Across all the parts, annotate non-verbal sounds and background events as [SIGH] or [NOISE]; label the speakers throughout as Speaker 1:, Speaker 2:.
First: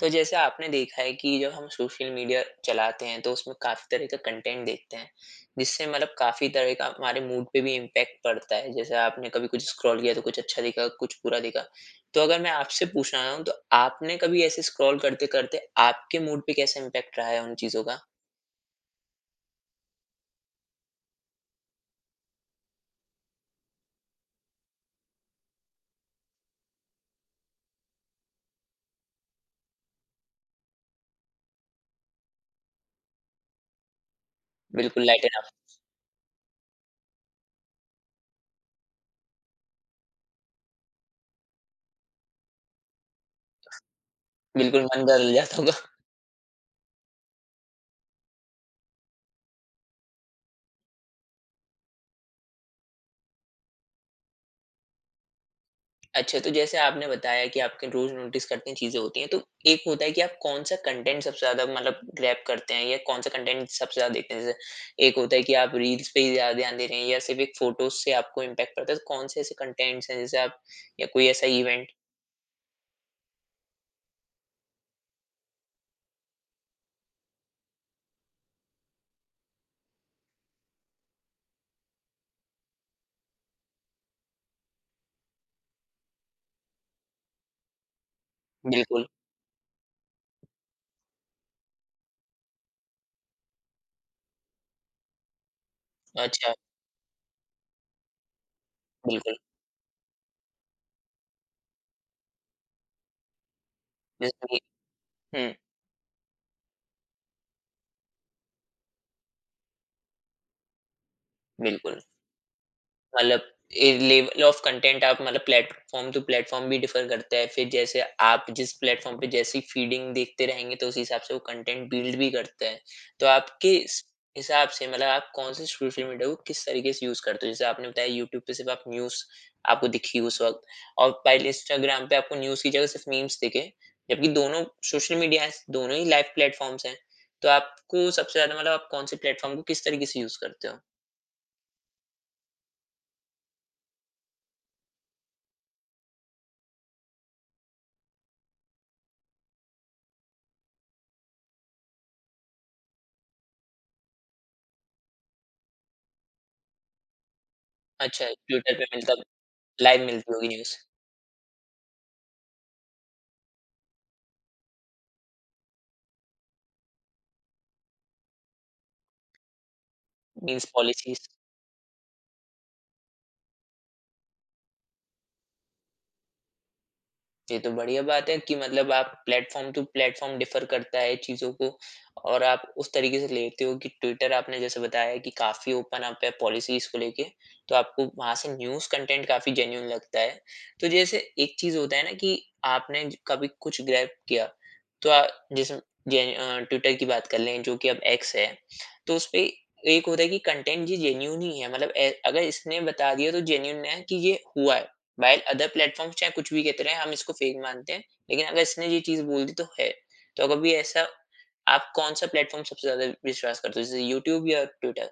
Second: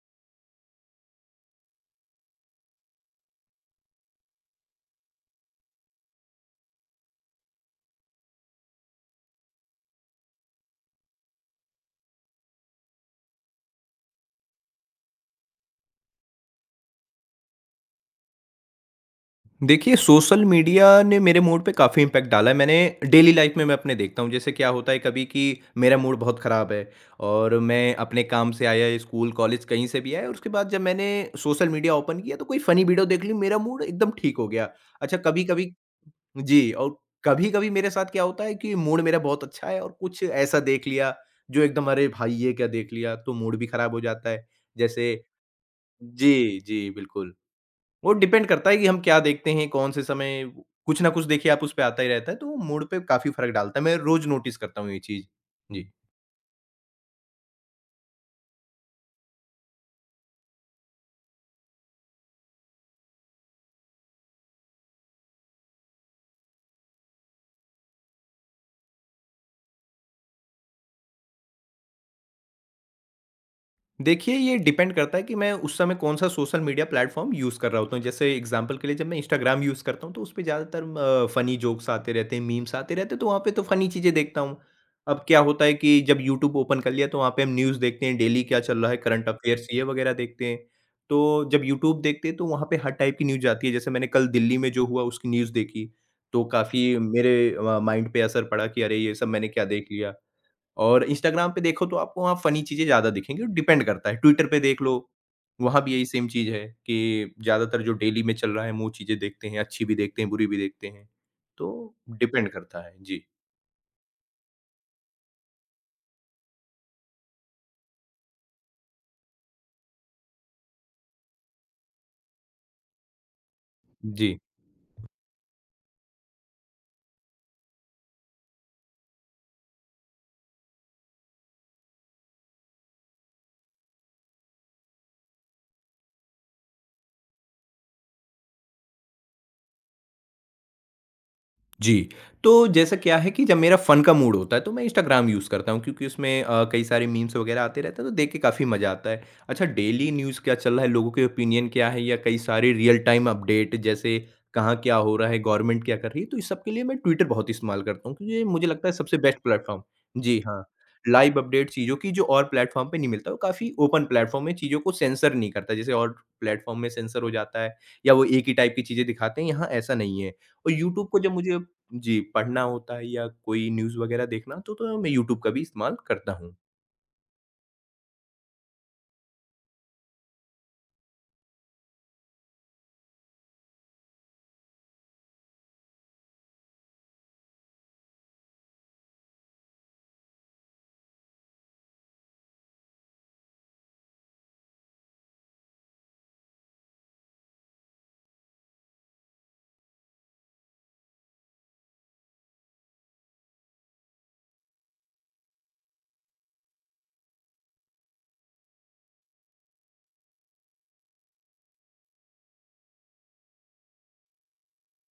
Speaker 1: तो जैसे आपने देखा है कि जब हम सोशल मीडिया चलाते हैं तो उसमें काफ़ी तरह का कंटेंट देखते हैं जिससे मतलब काफ़ी तरह का हमारे मूड पे भी इम्पैक्ट पड़ता है। जैसे आपने कभी कुछ स्क्रॉल किया तो कुछ अच्छा दिखा कुछ बुरा दिखा। तो अगर मैं आपसे पूछना चाहूँ तो आपने कभी ऐसे स्क्रॉल करते करते आपके मूड पे कैसा इम्पैक्ट रहा है उन चीज़ों का?
Speaker 2: देखिए, सोशल मीडिया ने मेरे मूड पे काफ़ी इम्पैक्ट डाला है। मैंने डेली लाइफ़ में मैं अपने देखता हूँ, जैसे क्या होता है कभी कि मेरा मूड बहुत ख़राब है और मैं अपने काम से आया, स्कूल, कॉलेज कहीं से भी आया और उसके बाद जब मैंने सोशल मीडिया ओपन किया तो कोई फ़नी वीडियो देख ली, मेरा मूड एकदम ठीक हो गया।
Speaker 1: बिल्कुल
Speaker 2: अच्छा
Speaker 1: लाइट अप।
Speaker 2: कभी-कभी जी, और कभी-कभी मेरे साथ क्या होता है कि मूड मेरा बहुत अच्छा है और कुछ ऐसा देख लिया जो एकदम अरे भाई! ये क्या देख लिया? तो मूड भी ख़राब हो जाता है।
Speaker 1: बिल्कुल मन
Speaker 2: जैसे
Speaker 1: बदल जाता।
Speaker 2: जी, जी, बिल्कुल। वो डिपेंड करता है कि हम क्या देखते हैं, कौन से समय कुछ ना कुछ देखिए आप उस पे आता ही रहता है, तो मूड पे काफ़ी फ़र्क डालता है। मैं रोज़ नोटिस करता हूँ ये चीज़। जी।
Speaker 1: अच्छा, तो जैसे आपने बताया कि आपके रोज़ नोटिस करते हैं चीज़ें होती हैं, तो एक होता है कि आप कौन-सा कंटेंट सबसे ज़्यादा मतलब ग्रैब करते हैं या कौन-सा कंटेंट सबसे ज़्यादा देखते हैं? जैसे एक होता है कि आप रील्स पे ही ज़्यादा ध्यान दे रहे हैं या सिर्फ़ एक फ़ोटोज़ से आपको इम्पैक्ट पड़ता है, तो कौन से ऐसे कंटेंट्स हैं जैसे आप या कोई ऐसा इवेंट?
Speaker 2: देखिए, ये डिपेंड करता है कि मैं उस समय कौन-सा सोशल मीडिया प्लेटफ़ॉर्म यूज़ कर रहा होता हूँ। जैसे एग्ज़ाम्पल के लिए जब मैं इंस्टाग्राम यूज़ करता हूँ, तो उसपे ज़्यादातर फ़नी जोक्स आते रहते हैं, मीम्स आते रहते हैं, तो वहाँ पे तो फ़नी चीज़ें देखता हूँ। अब क्या होता है कि जब यूट्यूब ओपन कर लिया, तो वहाँ पे हम न्यूज़ देखते हैं, डेली क्या चल रहा है,
Speaker 1: बिल्कुल।
Speaker 2: करंट अफ़ेयर्स ये वगैरह देखते हैं। तो जब यूट्यूब देखते हैं, तो वहाँ पे हर टाइप की न्यूज़ आती है। जैसे मैंने कल दिल्ली में जो हुआ, उसकी न्यूज़ देखी, तो
Speaker 1: अच्छा,
Speaker 2: काफ़ी मेरे माइंड पे असर पड़ा कि अरे! ये सब
Speaker 1: बिल्कुल।
Speaker 2: मैंने क्या देख लिया। और इंस्टाग्राम पे देखो तो आपको वहाँ फ़नी चीज़ें ज़्यादा दिखेंगी, डिपेंड करता है।
Speaker 1: जैसे
Speaker 2: ट्विटर
Speaker 1: कि
Speaker 2: पे देख लो,
Speaker 1: हुँ,
Speaker 2: वहाँ भी यही सेम चीज़ है कि ज़्यादातर जो डेली में चल रहा है, हम वो चीज़ें देखते हैं, अच्छी भी देखते हैं, बुरी भी देखते हैं। तो
Speaker 1: बिल्कुल।
Speaker 2: डिपेंड करता है। जी।
Speaker 1: मतलब ए लेवल ऑफ कंटेंट आप मतलब प्लेटफ़ॉर्म टू प्लेटफ़ॉर्म भी डिफ़र करता है। फिर जैसे आप जिस प्लेटफ़ॉर्म पे जैसी फीडिंग देखते रहेंगे तो उस हिसाब से वो कंटेंट बिल्ड भी करता है। तो आपके इस
Speaker 2: जी।
Speaker 1: हिसाब से मतलब आप कौन से सोशल मीडिया को किस तरीके से यूज़ करते हो? जैसे आपने बताया यूट्यूब पे सिर्फ़ आप न्यूज़ आपको दिखी उस वक़्त और पहले इंस्टाग्राम पे आपको न्यूज़ की जगह सिर्फ़ मीम्स दिखे। जबकि दोनों सोशल मीडियाज़ दोनों ही लाइव प्लेटफ़ॉर्म्स हैं। तो आपको सबसे ज़्यादा मतलब आप कौन से प्लेटफ़ॉर्म को किस तरीके से यूज़ करते हो?
Speaker 2: जी, तो जैसा क्या है कि जब मेरा फ़न का मूड होता है तो मैं इंस्टाग्राम यूज़ करता हूँ क्योंकि उसमें कई सारे मीम्स वगैरह आते रहते हैं तो देख के काफ़ी मज़ा आता है। अच्छा डेली न्यूज़ क्या चल रहा है, लोगों के ओपिनियन क्या है या कई सारे रियल टाइम अपडेट जैसे कहाँ क्या हो रहा है, गवर्नमेंट क्या कर रही है, तो इस सब के लिए मैं ट्विटर बहुत इस्तेमाल करता हूँ
Speaker 1: अच्छा,
Speaker 2: क्योंकि ये मुझे
Speaker 1: ट्विटर पे
Speaker 2: लगता है
Speaker 1: मिलता
Speaker 2: सबसे बेस्ट प्लेटफ़ॉर्म
Speaker 1: लाइव मिलती
Speaker 2: जी
Speaker 1: होगी
Speaker 2: हाँ,
Speaker 1: न्यूज़,
Speaker 2: लाइव अपडेट चीज़ों की जो और प्लेटफ़ॉर्म पे नहीं मिलता वो काफ़ी ओपन प्लेटफ़ॉर्म है चीज़ों को सेंसर नहीं करता जैसे और प्लेटफ़ॉर्म में सेंसर हो जाता है या वो एक ही टाइप की चीज़ें दिखाते हैं, यहाँ ऐसा नहीं है।
Speaker 1: मीन्स
Speaker 2: और यूट्यूब को
Speaker 1: पॉलिसीज़।
Speaker 2: जब मुझे जी, पढ़ना होता है या कोई न्यूज़ वगैरह देखना, तो मैं यूट्यूब का भी इस्तेमाल करता हूँ।
Speaker 1: ये तो बढ़िया बात है कि मतलब आप प्लेटफ़ॉर्म टू प्लेटफ़ॉर्म डिफ़र करता है चीज़ों को और आप उस तरीके से लेते हो कि ट्विटर आपने जैसे बताया कि काफ़ी ओपन अप है पॉलिसीज़ को लेके, तो आपको वहाँ से न्यूज़ कंटेंट काफ़ी जेन्युइन लगता है। तो जैसे एक चीज़ होता है ना कि आपने ज कभी कुछ ग्रैब किया, तो जैसे ट्विटर की बात कर लें जो कि अब एक्स है, तो उसपे एक होता है कि कंटेंट ये जेन्युइन ही है मतलब ए अगर इसने बता दिया तो जेन्युइन है कि ये हुआ है। व्हाइल अदर प्लेटफ़ॉर्म्स चाहे कुछ भी कहते रहें, हम इसको फेक मानते हैं, लेकिन अगर इसने ये चीज़ बोल दी तो है। तो अगर भी ऐसा आप कौन-सा प्लेटफ़ॉर्म सबसे ज़्यादा विश्वास करते हो? जैसे यूट्यूब या ट्विटर?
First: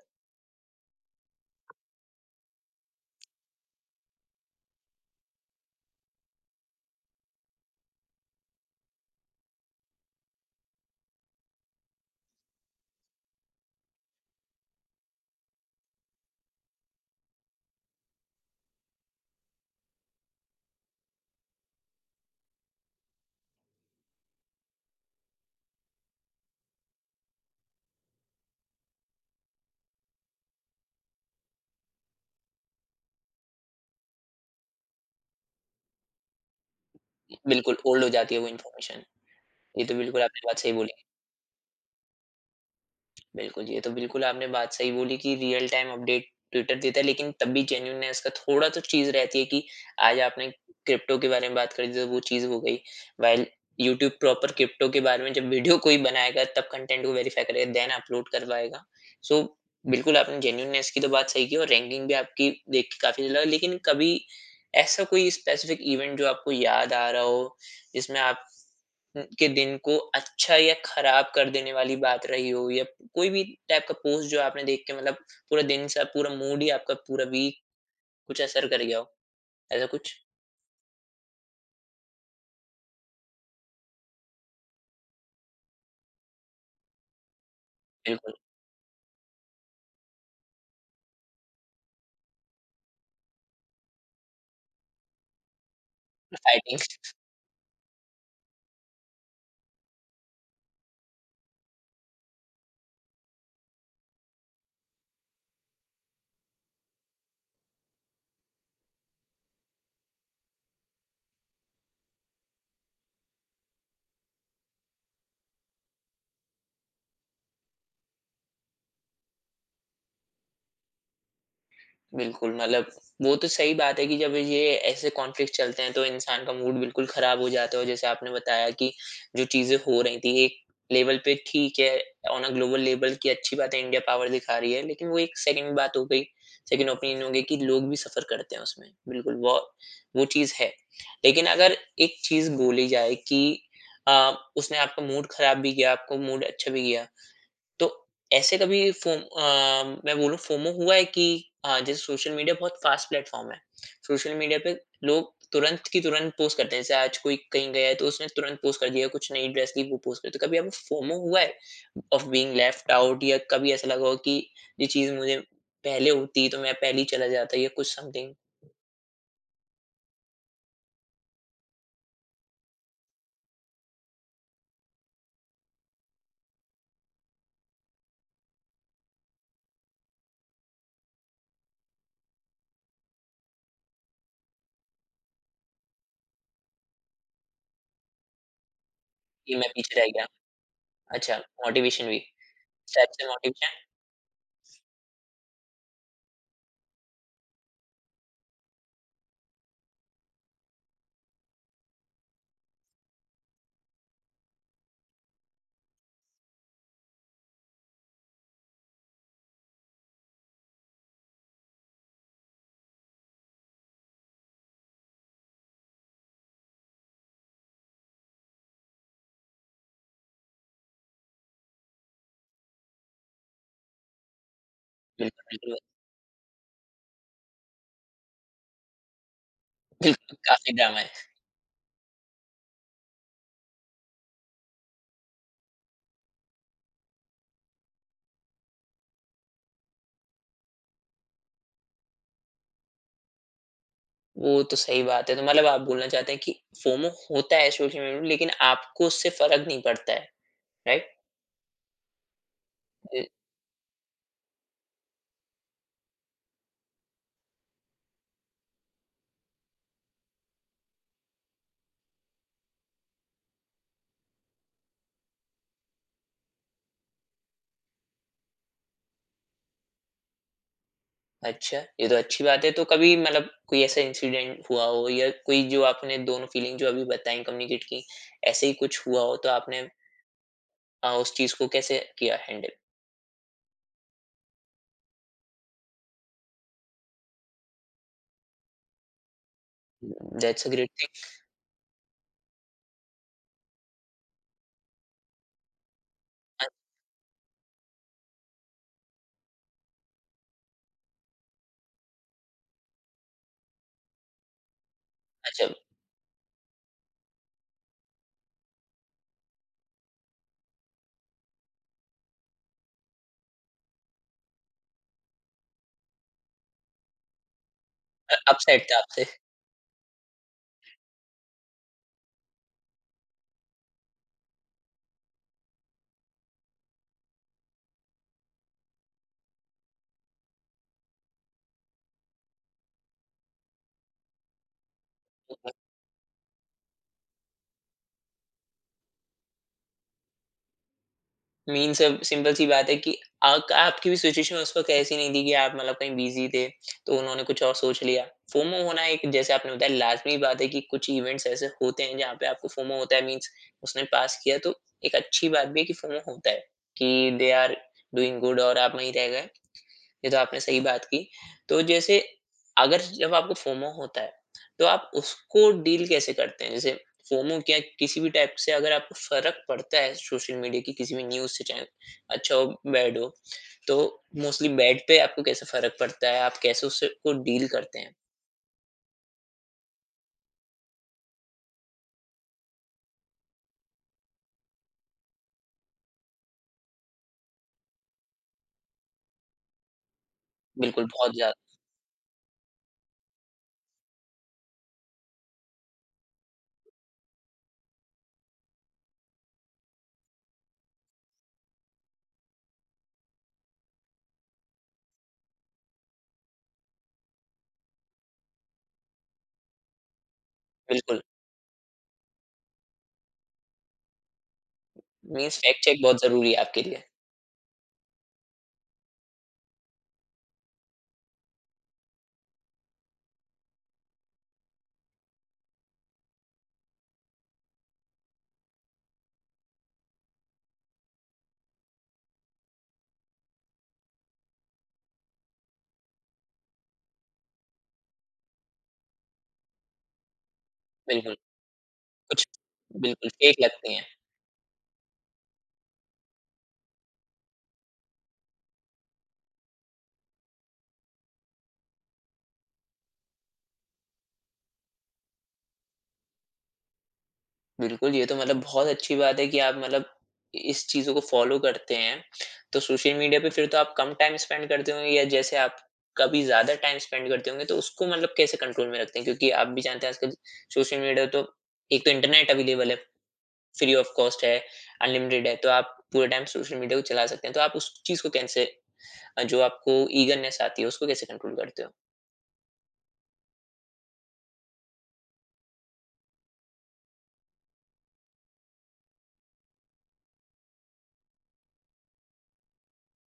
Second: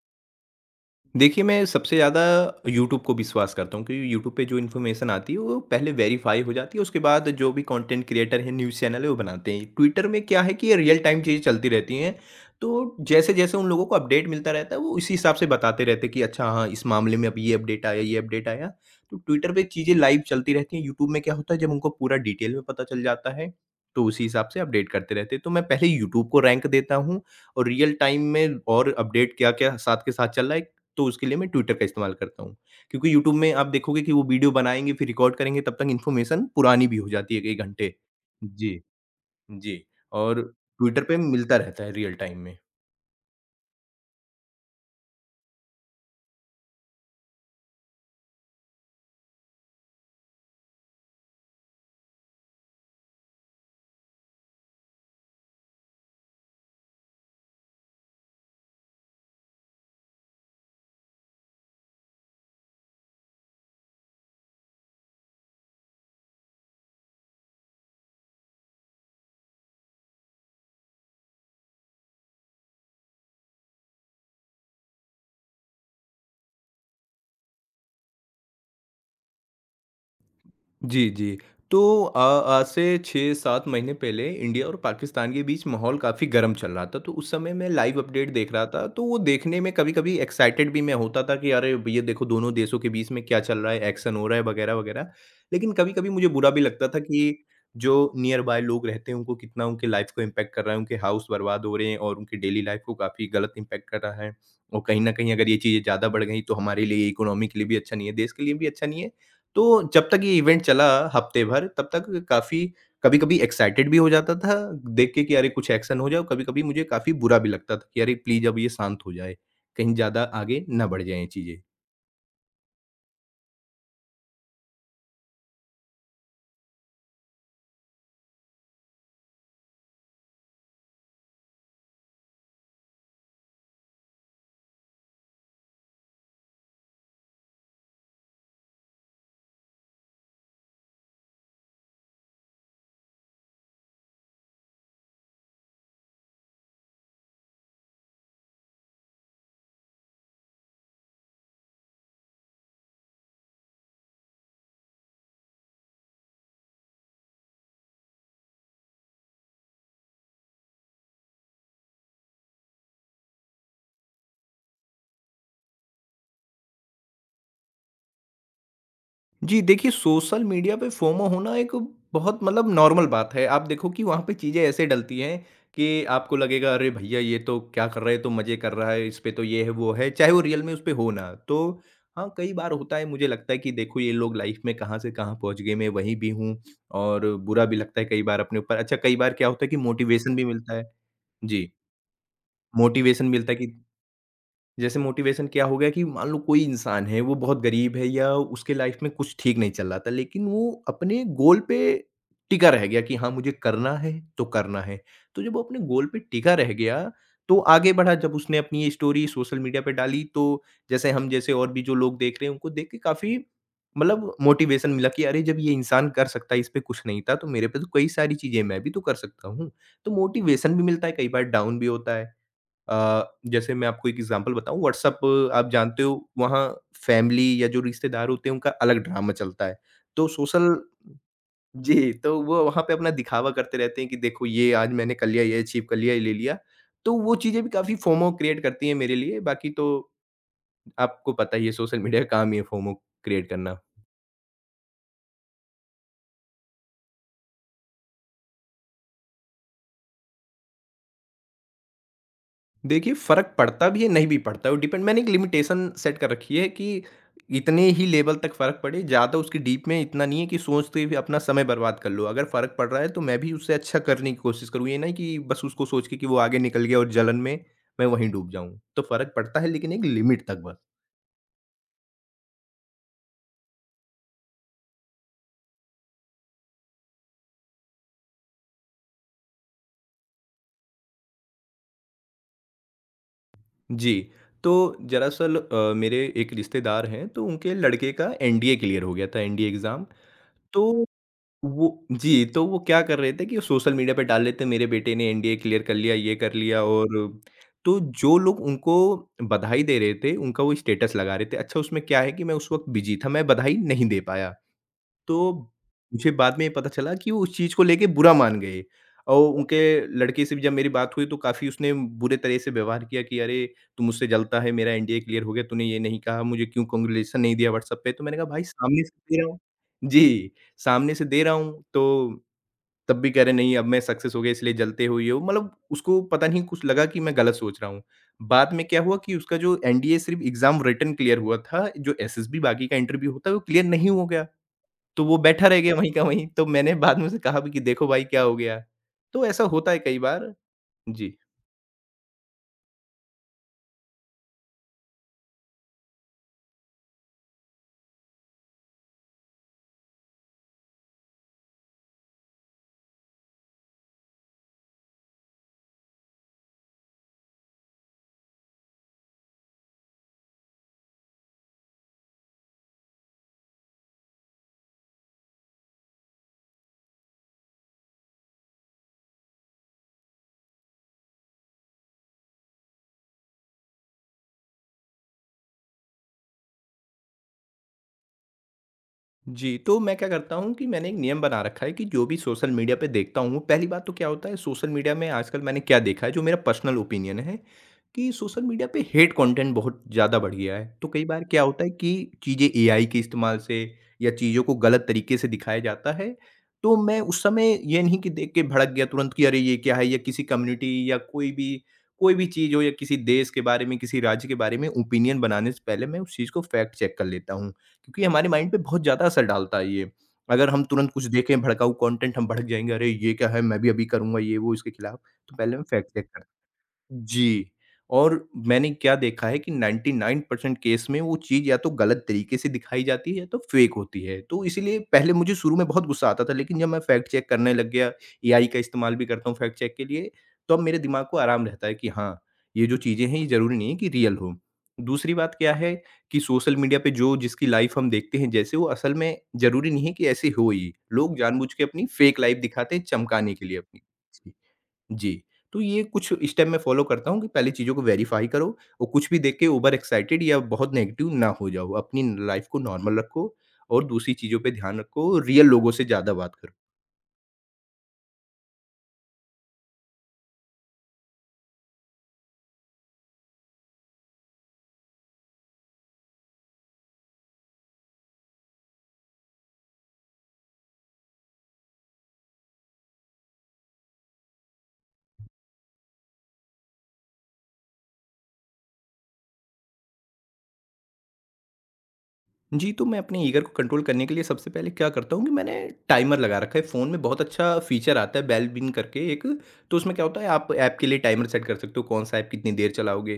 Speaker 2: देखिए, मैं सबसे ज़्यादा यूट्यूब को विश्वास करता हूँ क्योंकि यूट्यूब पे जो इन्फॉर्मेशन आती है वो पहले वेरीफाई हो जाती है, उसके बाद जो भी कंटेंट क्रिएटर हैं, न्यूज़ चैनल है वो बनाते हैं। ट्विटर में क्या है कि ये रियल टाइम चीज़ें चलती रहती हैं, तो जैसे-जैसे उन लोगों को अपडेट मिलता रहता है वो इसी हिसाब से बताते रहते हैं कि अच्छा हाँ, इस मामले में अब ये अपडेट आया, ये अपडेट आया। तो ट्विटर पे चीज़ें लाइव चलती रहती हैं, यूट्यूब में क्या होता है जब उनको पूरा डिटेल में पता चल जाता है, तो उसी हिसाब से अपडेट करते रहते हैं। तो मैं पहले यूट्यूब को रैंक देता हूँ और रियल टाइम में और अपडेट क्या-क्या साथ के साथ चल रहा है तो उसके लिए मैं ट्विटर का इस्तेमाल करता हूँ। क्योंकि यूट्यूब में आप देखोगे कि वो वीडियो बनाएँगे फिर रिकॉर्ड करेंगे तब तक इन्फॉर्मेशन पुरानी भी हो जाती है कई
Speaker 1: बिल्कुल
Speaker 2: घंटे।
Speaker 1: ओल्ड हो जाती है वो
Speaker 2: जी,
Speaker 1: इन्फॉर्मेशन।
Speaker 2: जी
Speaker 1: ये तो बिल्कुल
Speaker 2: और
Speaker 1: आपने बात सही बोली।
Speaker 2: ट्विटर पे मिलता रहता है रियल टाइम में।
Speaker 1: बिल्कुल, ये तो बिल्कुल आपने बात सही बोली कि रियल टाइम अपडेट ट्विटर देता है, लेकिन तब भी जेन्युइननेस का थोड़ा तो चीज़ रहती है कि आज आपने क्रिप्टो के बारे में बात करी तो वो चीज़ हो गई। व्हाइल यूट्यूब प्रॉपर क्रिप्टो के बारे में जब वीडियो कोई बनाएगा तब कंटेंट को वेरीफाई करेगा, देन अपलोड करवाएगा। सो बिल्कुल आपने जेन्युइननेस की तो बात सही की और रैंकिंग भी आपकी देख के काफ़ी अच्छा लगा। लेकिन कभी ऐसा कोई स्पेसिफिक इवेंट जो आपको याद आ रहा हो, जिसमें आप के दिन को अच्छा या खराब कर देने वाली बात रही हो या कोई भी टाइप का पोस्ट जो आपने देख के मतलब पूरा दिन सा पूरा मूड ही आपका पूरा वीक कुछ असर कर गया हो ऐसा कुछ?
Speaker 2: जी, जी। तो आज से 6-7 महीने पहले इंडिया और पाकिस्तान के बीच माहौल काफ़ी गर्म चल रहा था, तो उस समय मैं लाइव अपडेट देख रहा था, तो वो देखने में कभी-कभी एक्साइटेड भी मैं होता था कि अरे! ये देखो दोनों देशों के बीच में क्या चल रहा है, एक्शन हो रहा है वगैरह-वगैरह। लेकिन कभी-कभी मुझे बुरा भी लगता था
Speaker 1: बिल्कुल।
Speaker 2: कि जो नियर बाय लोग रहते हैं, उनको कितना उनके लाइफ़ को इम्पैक्ट कर रहा है, उनके हाउस बर्बाद हो रहे हैं और उनकी डेली लाइफ़ को काफ़ी गलत इम्पैक्ट कर रहा है। और कहीं न कहीं अगर ये चीज़ें ज़्यादा बढ़ गई, तो हमारे लिए, इकोनॉमी के लिए भी अच्छा नहीं है, देश के लिए भी अच्छा नहीं है तो जब तक ये इवेंट चला हफ्ते भर तब तक काफ़ी कभी-कभी एक्साइटेड भी हो जाता था देख के कि अरे कुछ एक्शन हो जाए और कभी-कभी मुझे काफ़ी बुरा भी लगता था कि अरे प्लीज़ अब ये शांत हो जाए, कहीं ज़्यादा आगे ना बढ़ जाएँ चीज़ें।
Speaker 1: बिल्कुल, मतलब वो तो सही बात है कि जब ये ऐसे कॉन्फ्लिक्ट चलते हैं तो इंसान का मूड बिल्कुल खराब हो जाता है और जैसे आपने बताया कि जो चीज़ें हो रही थी एक लेवल पे ठीक है, ऑन अ ग्लोबल लेवल की अच्छी बात है इंडिया पावर दिखा रही है, लेकिन वो एक सेकंड बात हो गई, सेकंड ओपिनियन हो गई कि लोग भी सफ़र करते हैं उसमें, बिल्कुल वो चीज़ है। लेकिन अगर एक चीज़ बोली जाए कि उसने आपका मूड खराब भी किया, आपको मूड अच्छा भी किया, तो ऐसे कभी मैं बोलूँ फोमो हुआ है कि जैसे सोशल मीडिया बहुत फ़ास्ट प्लेटफ़ॉर्म है। सोशल मीडिया पे लोग तुरंत की तुरंत पोस्ट करते हैं। जैसे आज कोई कहीं गया है तो उसने तुरंत पोस्ट कर दिया, कुछ नई ड्रेस ली वो पोस्ट कर दी। तो कभी आपको फोमो हुआ है ऑफ बीइंग लेफ्ट आउट या कभी ऐसा लगा हो कि ये चीज़ मुझे पहले होती तो मैं पहले ही चला जाता या कुछ समथिंग?
Speaker 2: जी, देखिए सोशल मीडिया पे फोमो होना एक बहुत मतलब नॉर्मल बात है। आप देखो कि वहाँ पे चीज़ें ऐसे डलती हैं कि आपको लगेगा अरे भईया ये तो क्या कर रहा है, ये तो मज़े कर रहा है, इस पे तो ये है, वो है, चाहे वो रियल में उस पे हो ना। तो हाँ, कई बार होता है मुझे लगता है कि देखो ये लोग लाइफ़ में कहाँ से कहाँ पहुँच गए, मैं वहीं भी हूँ और बुरा भी लगता है कई बार अपने ऊपर। अच्छा कई बार क्या
Speaker 1: कि
Speaker 2: होता
Speaker 1: मैं
Speaker 2: है कि
Speaker 1: पीछे रह गया?
Speaker 2: मोटिवेशन भी मिलता है।
Speaker 1: अच्छा,
Speaker 2: जी,
Speaker 1: मोटिवेशन भी। शायद से
Speaker 2: मोटिवेशन मिलता है कि
Speaker 1: मोटिवेशन।
Speaker 2: जैसे मोटिवेशन क्या हो गया कि मान लो कोई इंसान है, वो बहुत गरीब है या उसके लाइफ में कुछ ठीक नहीं चल रहा था, लेकिन वो अपने गोल पे टिका रह गया कि हाँ, मुझे करना है। तो जब वो अपने गोल पे टिका रह गया, तो आगे बढ़ा जब उसने अपनी ये स्टोरी सोशल मीडिया पे डाली तो जैसे हम जैसे और भी जो लोग देख रहे हैं, उनको देख के काफ़ी मतलब मोटिवेशन मिला कि अरे! जब ये इंसान कर सकता है, इस पे कुछ नहीं था, तो मेरे पे तो कई सारी चीज़ें हैं, मैं भी तो कर सकता हूँ। तो मोटिवेशन भी मिलता है, कई बार डाउन भी होता है। अ, जैसे मैं आपको एक एग्ज़ाम्पल बताऊँ
Speaker 1: बिल्कुल,
Speaker 2: व्हाट्सएप आप
Speaker 1: बिल्कुल,
Speaker 2: जानते हो वहाँ फैमिली या जो रिश्तेदार होते हैं उनका अलग ड्रामा चलता है। तो
Speaker 1: बिल्कुल काफ़ी
Speaker 2: सोशल
Speaker 1: ड्रामा है।
Speaker 2: जी, तो वो वहाँ पे अपना दिखावा करते रहते हैं कि देखो ये आज मैंने कर लिया, ये अचीव कर लिया, ये ले लिया। तो वो चीज़ें भी काफ़ी फोमो क्रिएट करती हैं मेरे लिए, बाकी तो आपको पता ही है सोशल मीडिया का काम ही है फोमो क्रिएट करना।
Speaker 1: वो तो सही बात है। तो मतलब आप बोलना चाहते हैं कि फोमो होता है सोशल मीडिया में लेकिन आपको उससे फ़र्क नहीं पड़ता है, राइट?
Speaker 2: देखिए,
Speaker 1: ए
Speaker 2: फ़र्क पड़ता भी है, नहीं भी पड़ता है, वो डिपेंड मैंने एक लिमिटेशन सेट कर रखी है कि इतने ही लेवल तक फ़र्क पड़े, ज़्यादा उसकी डीप में इतना नहीं है कि सोचते हुए अपना समय बर्बाद कर लो। अगर फ़र्क पड़ रहा है, तो मैं भी उससे अच्छा करने की कोशिश करूँ, ये नहीं कि बस उसको सोच के कि वो आगे निकल गया और जलन में मैं वहीं डूब जाऊँ। तो फ़र्क पड़ता है लेकिन एक लिमिट तक बस।
Speaker 1: अच्छा, ये तो अच्छी बात है। तो कभी मतलब कोई ऐसा इंसिडेंट हुआ हो या कोई जो आपने दोनों फीलिंग जो अभी बताई कम्युनिकेट की, ऐसे ही कुछ हुआ हो तो आपने उस चीज़ को कैसे किया हैंडल?
Speaker 2: जी, तो दरअसल मेरे एक रिश्तेदार हैं, तो उनके लड़के का एनडीए क्लियर हो गया था, एनडीए एग्ज़ाम।
Speaker 1: दैट्स अ
Speaker 2: तो
Speaker 1: ग्रेट थिंग।
Speaker 2: वो जी, तो वो क्या कर रहे थे कि सोशल मीडिया पे डाल लेते मेरे बेटे ने एनडीए क्लियर कर लिया, ये कर
Speaker 1: अ,
Speaker 2: लिया और तो जो लोग उनको बधाई दे रहे थे, उनका वो स्टेटस लगा रहे थे। अच्छा उसमें क्या है कि मैं उस वक़्त बिज़ी था, मैं बधाई नहीं दे पाया। तो
Speaker 1: अच्छा
Speaker 2: मुझे बाद में ये पता चला कि वो उस चीज़ को लेके बुरा मान गए और उनके लड़के से भी जब मेरी बात हुई तो काफ़ी उसने बुरे तरह से व्यवहार किया कि अरे! तू मुझसे जलता है, मेरा एनडीए क्लियर हो गया, तूने ये नहीं कहा, मुझे क्यों कांग्रेचुलेशन नहीं दिया व्हाट्सएप पे? तो मैंने कहा भाई
Speaker 1: अपसेट थे
Speaker 2: सामने से
Speaker 1: आपसे।
Speaker 2: दे रहा हूँ जी, सामने से दे रहा हूँ तो तब भी कह रहे नहीं अब मैं सक्सेस हो गया इसलिए जलते हो ये हो, मतलब उसको पता नहीं कुछ लगा कि मैं गलत सोच रहा हूँ। बाद में क्या हुआ कि उसका जो एनडीए सिर्फ़ एग्ज़ाम रिटन क्लियर हुआ था, जो एसएसबी बाकी का इंटरव्यू होता है वो क्लियर नहीं हो गया। तो वो बैठा रह गया वहीं का वहीं, तो मैंने बाद में उसे कहा भी कि देखो भाई क्या हो गया? तो ऐसा होता है कई बार। जी।
Speaker 1: मीन सब सिंपल सी बात है कि आक आपकी भी सिचुएशन उस वक़्त ऐसी नहीं थी कि आप मतलब कहीं बिज़ी थे, तो उन्होंने कुछ और सोच लिया। फोमो होना एक जैसे आपने बताया लाज़मी बात है कि कुछ इवेंट्स ऐसे होते हैं जहाँ पे आपको फोमो होता है मीन्स उसने पास किया तो एक अच्छी बात भी है कि फोमो होता है, कि दे आर डूइंग गुड और आप वहीं रह गए। ये तो आपने सही बात की। तो जैसे अगर जब आपको फोमो होता है, तो आप उसको डील कैसे करते हैं? जैसे फोमो क्या किसी भी टाइप से अगर आपको फ़र्क पड़ता है सोशल मीडिया की किसी भी न्यूज़ से चाहे अच्छा हो, बैड हो, तो मोस्टली बैड पे आपको कैसे फ़र्क पड़ता है? आप कैसे उससे को डील करते हैं?
Speaker 2: जी, तो मैं क्या करता हूँ कि मैंने एक नियम बना रखा है कि जो भी सोशल मीडिया पे देखता हूँ, पहली बात तो क्या होता है सोशल मीडिया में आजकल मैंने क्या देखा है जो मेरा पर्सनल ओपिनियन है, कि सोशल मीडिया पे हेट कंटेंट बहुत ज़्यादा बढ़ गया है।
Speaker 1: बिल्कुल,
Speaker 2: तो कई
Speaker 1: बहुत
Speaker 2: बार
Speaker 1: ज़्यादा।
Speaker 2: क्या होता है कि चीज़ें एआई के इस्तेमाल से या चीज़ों को गलत तरीके से दिखाया जाता है, तो मैं उस समय ये नहीं कि देख के भड़क गया तुरंत कि अरे ये क्या है? या किसी कम्युनिटी या कोई भी चीज़ हो या किसी देश के बारे में, किसी राज्य के बारे में ओपिनियन बनाने से पहले मैं उस चीज़ को फैक्ट चेक कर लेता हूँ। क्योंकि हमारे माइंड पे बहुत ज़्यादा असर डालता है ये। अगर हम तुरंत
Speaker 1: बिल्कुल,
Speaker 2: कुछ देखें भड़काऊ कंटेंट, हम भड़क जाएँगे, "अरे! ये क्या है? मैं भी अभी करूँगा ये वो इसके खिलाफ।" तो
Speaker 1: मीन्स
Speaker 2: पहले हम
Speaker 1: फैक्ट चेक
Speaker 2: फैक्ट
Speaker 1: बहुत
Speaker 2: चेक
Speaker 1: ज़रूरी
Speaker 2: करते।
Speaker 1: है आपके लिए।
Speaker 2: जी। और मैंने क्या देखा है कि 99% केस में वो चीज़ या तो गलत तरीके से दिखाई जाती है या तो फ़ेक होती है। तो इसीलिए पहले मुझे शुरू में बहुत गुस्सा आता था, लेकिन जब मैं फ़ैक्ट चेक करने लग गया, एआई का इस्तेमाल भी करता हूँ फ़ैक्ट चेक के लिए, तो अब मेरे दिमाग को आराम रहता है कि हाँ, ये जो चीज़ें हैं ये ज़रूरी नहीं है कि रियल हो। दूसरी बात क्या है कि सोशल मीडिया पे जो जिसकी लाइफ़ हम देखते हैं, जैसे वो असल में ज़रूरी नहीं है कि ऐसी हो ही।
Speaker 1: बिल्कुल,
Speaker 2: लोग जानबूझ के अपनी फ़ेक
Speaker 1: कुछ
Speaker 2: लाइफ़ दिखाते हैं
Speaker 1: बिल्कुल
Speaker 2: चमकाने
Speaker 1: फेक
Speaker 2: के लिए
Speaker 1: लगती
Speaker 2: अपनी।
Speaker 1: हैं।
Speaker 2: जी। जी, तो ये कुछ स्टेप मैं फॉलो करता हूँ कि पहले चीज़ों को वेरीफ़ाई करो और कुछ भी देख के ओवर एक्साइटेड या बहुत नेगेटिव ना हो जाओ। अपनी लाइफ़ को नॉर्मल रखो और दूसरी चीज़ों पे ध्यान रखो, रियल लोगों से ज़्यादा बात करो।
Speaker 1: बिल्कुल, ये तो मतलब बहुत अच्छी बात है कि आप मतलब इस चीज़ों को फ़ॉलो करते हैं। तो सोशल मीडिया पे फिर तो आप कम टाइम स्पेंड करते होंगे या जैसे आप कभी ज़्यादा टाइम स्पेंड करते होंगे, तो उसको मतलब कैसे कंट्रोल में रखते हैं? क्योंकि आप भी जानते हैं आजकल सोशल मीडिया तो एक तो इंटरनेट अवेलेबल है, फ्री ऑफ कॉस्ट है, अनलिमिटेड है, तो आप पूरे टाइम सोशल मीडिया को चला सकते हैं। तो आप उस चीज़ को कैसे जो आपको ईगरनेस आती है, उसको कैसे कंट्रोल करते हो?
Speaker 2: जी, तो मैं अपने ईगर को कंट्रोल करने के लिए सबसे पहले क्या करता हूँ कि मैंने टाइमर लगा रखा है। फ़ोन में बहुत अच्छा फ़ीचर आता है बेल बिन करके एक, तो उसमें क्या होता है आप ऐप के लिए टाइमर सेट कर सकते हो, कौन-सा ऐप कितनी देर चलाओगे।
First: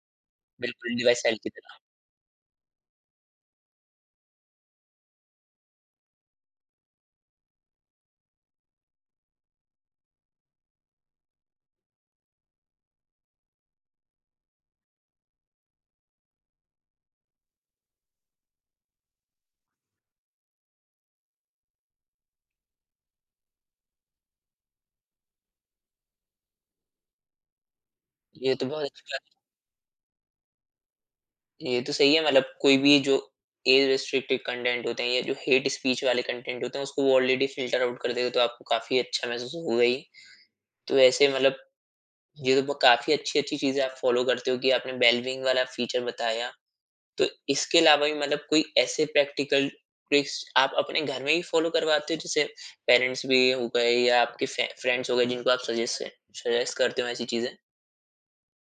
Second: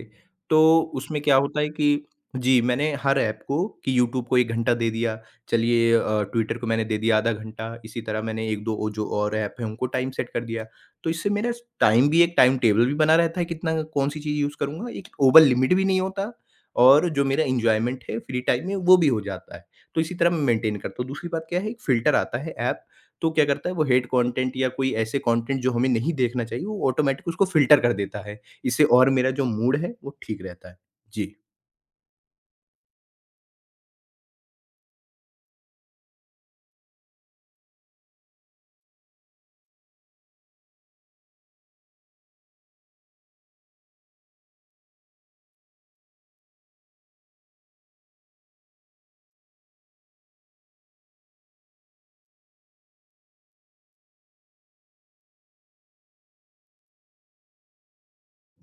Speaker 2: तो
Speaker 1: बिल्कुल,
Speaker 2: उसमें
Speaker 1: डिवाइस
Speaker 2: क्या
Speaker 1: सेल की
Speaker 2: होता है
Speaker 1: तरह।
Speaker 2: कि। जी। मैंने हर ऐप को कि यूट्यूब को 1 घंटा दे दिया, चलिए ट्विटर को मैंने दे दिया आधा घंटा, इसी तरह मैंने 1-2 और जो और ऐप हैं उनको टाइम सेट कर दिया। तो इससे मेरा टाइम भी, एक टाइम टेबल भी बना रहता है कितना कौन-सी चीज़ यूज़ करूँगा, एक ओवर लिमिट भी नहीं होता और जो मेरा एन्जॉयमेंट है फ्री टाइम में वो भी हो जाता है। तो इसी तरह मैं मेंटेन करता हूँ। दूसरी बात क्या है, एक फ़िल्टर आता है ऐप। तो क्या करता है वो हेट कंटेंट या कोई ऐसे कंटेंट जो हमें नहीं देखना चाहिए वो ऑटोमैटिक उसको फ़िल्टर कर देता है।
Speaker 1: ये तो
Speaker 2: इससे
Speaker 1: बहुत अच्छी
Speaker 2: और
Speaker 1: बात।
Speaker 2: मेरा जो मूड है वो ठीक रहता है। जी।
Speaker 1: ये तो सही है मतलब कोई भी जो एज रिस्ट्रिक्टेड कंटेंट होते हैं या जो हेट स्पीच वाले कंटेंट होते हैं उसको वो ऑलरेडी फिल्टर आउट कर देगा तो आपको काफी अच्छा महसूस होगा ही। तो ऐसे मतलब काफी अच्छी अच्छी चीजें आप फॉलो करते हो कि आपने बेलविंग वाला फीचर बताया। तो इसके अलावा भी मतलब कोई ऐसे प्रैक्टिकल ट्रिक्स आप अपने घर में ही फॉलो करवाते हो जैसे पेरेंट्स भी हो गए या आपके फ्रेंड्स हो गए जिनको आप सजेस्ट सजेस्ट करते हो ऐसी चीजें?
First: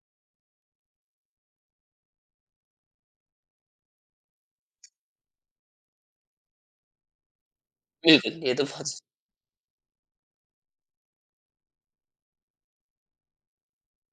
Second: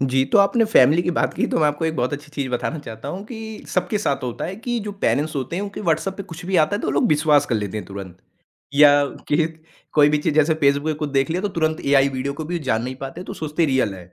Speaker 2: जी, तो आपने फ़ैमिली की बात की, तो मैं आपको एक बहुत अच्छी चीज़ बताना चाहता हूँ कि सबके साथ होता है कि जो पेरेंट्स होते हैं, उनके व्हाट्सएप पे कुछ भी आता है, तो वो लोग विश्वास कर लेते हैं तुरंत।
Speaker 1: बिल्कुल ये तो बहुत।
Speaker 2: या कि कोई भी चीज़ जैसे फेसबुक पे कुछ देख लिया, तो तुरंत एआई वीडियो को भी जान नहीं पाते, तो सोचते रियल है।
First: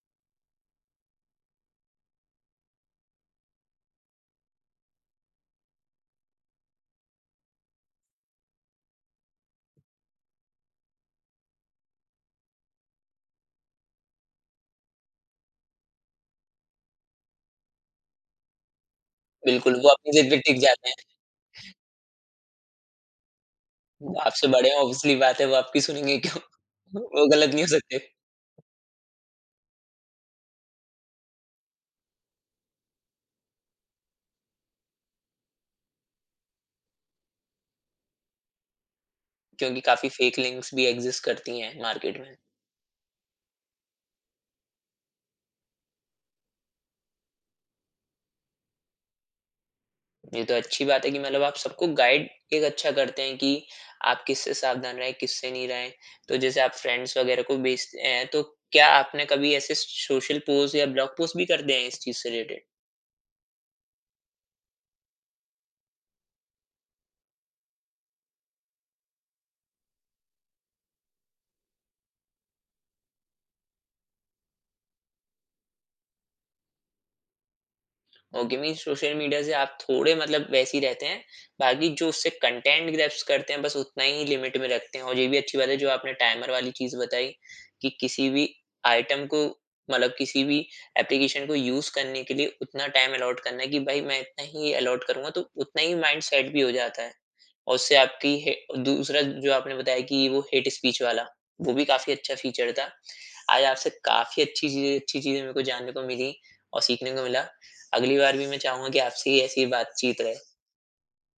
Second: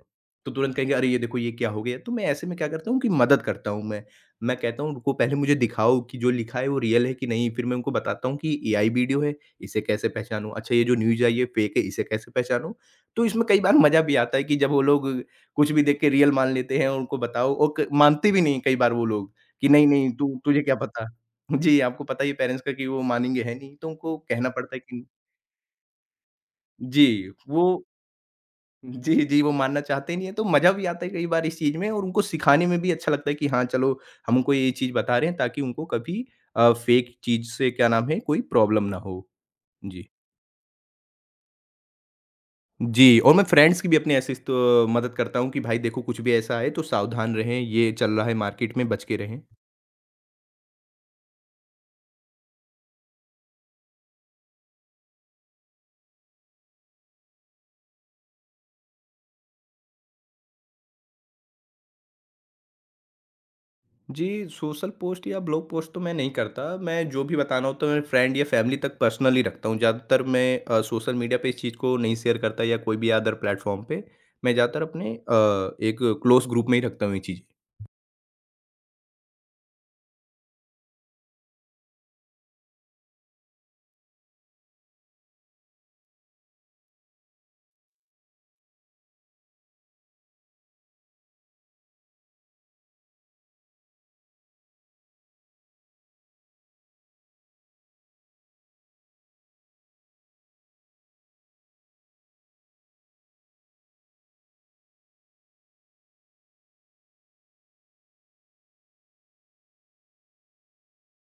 Speaker 2: तो तुरंत कहेंगे, "अरे! ये देखो, ये क्या हो गया?" तो मैं ऐसे में क्या करता हूँ कि मदद करता हूँ मैं। मैं कहता हूँ, "रुको, पहले मुझे दिखाओ कि जो लिखा है, वो रियल है कि नहीं?" फिर मैं उनको बताता हूँ कि एआई वीडियो है, इसे कैसे पहचानूँ? अच्छा, ये जो न्यूज़ आई है, फेक है, इसे कैसे पहचानूँ? तो इसमें कई बार मज़ा भी आता है कि जब वो लोग कुछ भी देख के रियल मान लेते हैं, उनको बताओ और क मानते भी नहीं कई बार वो लोग कि
Speaker 1: बिल्कुल
Speaker 2: नहीं,
Speaker 1: वो अपनी
Speaker 2: नहीं
Speaker 1: जिद
Speaker 2: तू
Speaker 1: पे टिक
Speaker 2: तुझे क्या
Speaker 1: जाते हैं।
Speaker 2: पता? [LAUGHS] जी, आपको पता ही है पेरेंट्स का कि वो मानेंगे है नहीं, तो उनको
Speaker 1: आपसे
Speaker 2: कहना
Speaker 1: बड़े हैं
Speaker 2: पड़ता है कि।
Speaker 1: ऑब्वियसली बात है वो आपकी सुनेंगे क्यों? [LAUGHS]
Speaker 2: जी।
Speaker 1: वो गलत नहीं
Speaker 2: वो
Speaker 1: हो सकते।
Speaker 2: जी, जी, वो मानना चाहते ही नहीं है, तो मज़ा भी आता है कई बार इस चीज़ में और उनको सिखाने में भी अच्छा लगता है कि हाँ, चलो हम उनको ये चीज़ बता रहे हैं ताकि उनको कभी फेक चीज़ से क्या नाम है कोई प्रॉब्लम ना हो।
Speaker 1: क्योंकि
Speaker 2: जी।
Speaker 1: काफ़ी फेक लिंक्स भी एग्ज़िस्ट करती हैं मार्केट में।
Speaker 2: जी, और मैं फ्रेंड्स की भी अपने ऐसे स तो मदद करता हूँ कि भाई देखो कुछ भी ऐसा आए तो सावधान रहें, ये चल रहा है मार्केट में बच के रहें।
Speaker 1: ये तो अच्छी बात है कि मतलब आप सबको गाइड एक अच्छा करते हैं कि आप किससे सावधान रहें, किससे नहीं रहें। तो जैसे आप फ्रेंड्स वग़ैरह को भेजते हैं, तो क्या आपने कभी ऐसे सोशल पोस्ट या ब्लॉग पोस्ट भी कर दिए हैं इस चीज़ से रिलेटेड?
Speaker 2: जी, सोशल पोस्ट या ब्लॉग पोस्ट तो मैं नहीं करता। मैं जो भी बताना होता है मेरे फ्रेंड या फैमिली तक पर्सनली रखता हूँ। ज़्यादातर मैं सोशल मीडिया पे इस चीज़ को नहीं शेयर करता या कोई भी अदर प्लेटफ़ॉर्म पे। मैं ज़्यादातर अपने एक क्लोज़ ग्रुप में ही रखता हूँ ये चीज़ें।
Speaker 1: ओके मीन्स सोशल मीडिया से आप थोड़े मतलब वैसे ही रहते हैं। बाकी जो उससे कंटेंट ग्रैब्स करते हैं बस उतना ही लिमिट में रखते हैं और ये भी अच्छी बात है जो आपने टाइमर वाली चीज़ बताई कि किसी भी आइटम को मतलब किसी भी एप्लीकेशन को यूज़ करने के लिए उतना टाइम अलॉट करना है कि भाई मैं इतना ही अलॉट करूँगा तो उतना ही माइंड सेट भी हो जाता है। और उससे आपकी हे दूसरा जो आपने बताया कि वो हेट स्पीच वाला, वो भी काफ़ी अच्छा फीचर था। आज आपसे काफ़ी अच्छी चीज़ें मेरे को जानने को मिली और सीखने को मिला। अगली बार भी मैं चाहूँगा कि आपसे ही ऐसी ही बातचीत रहे।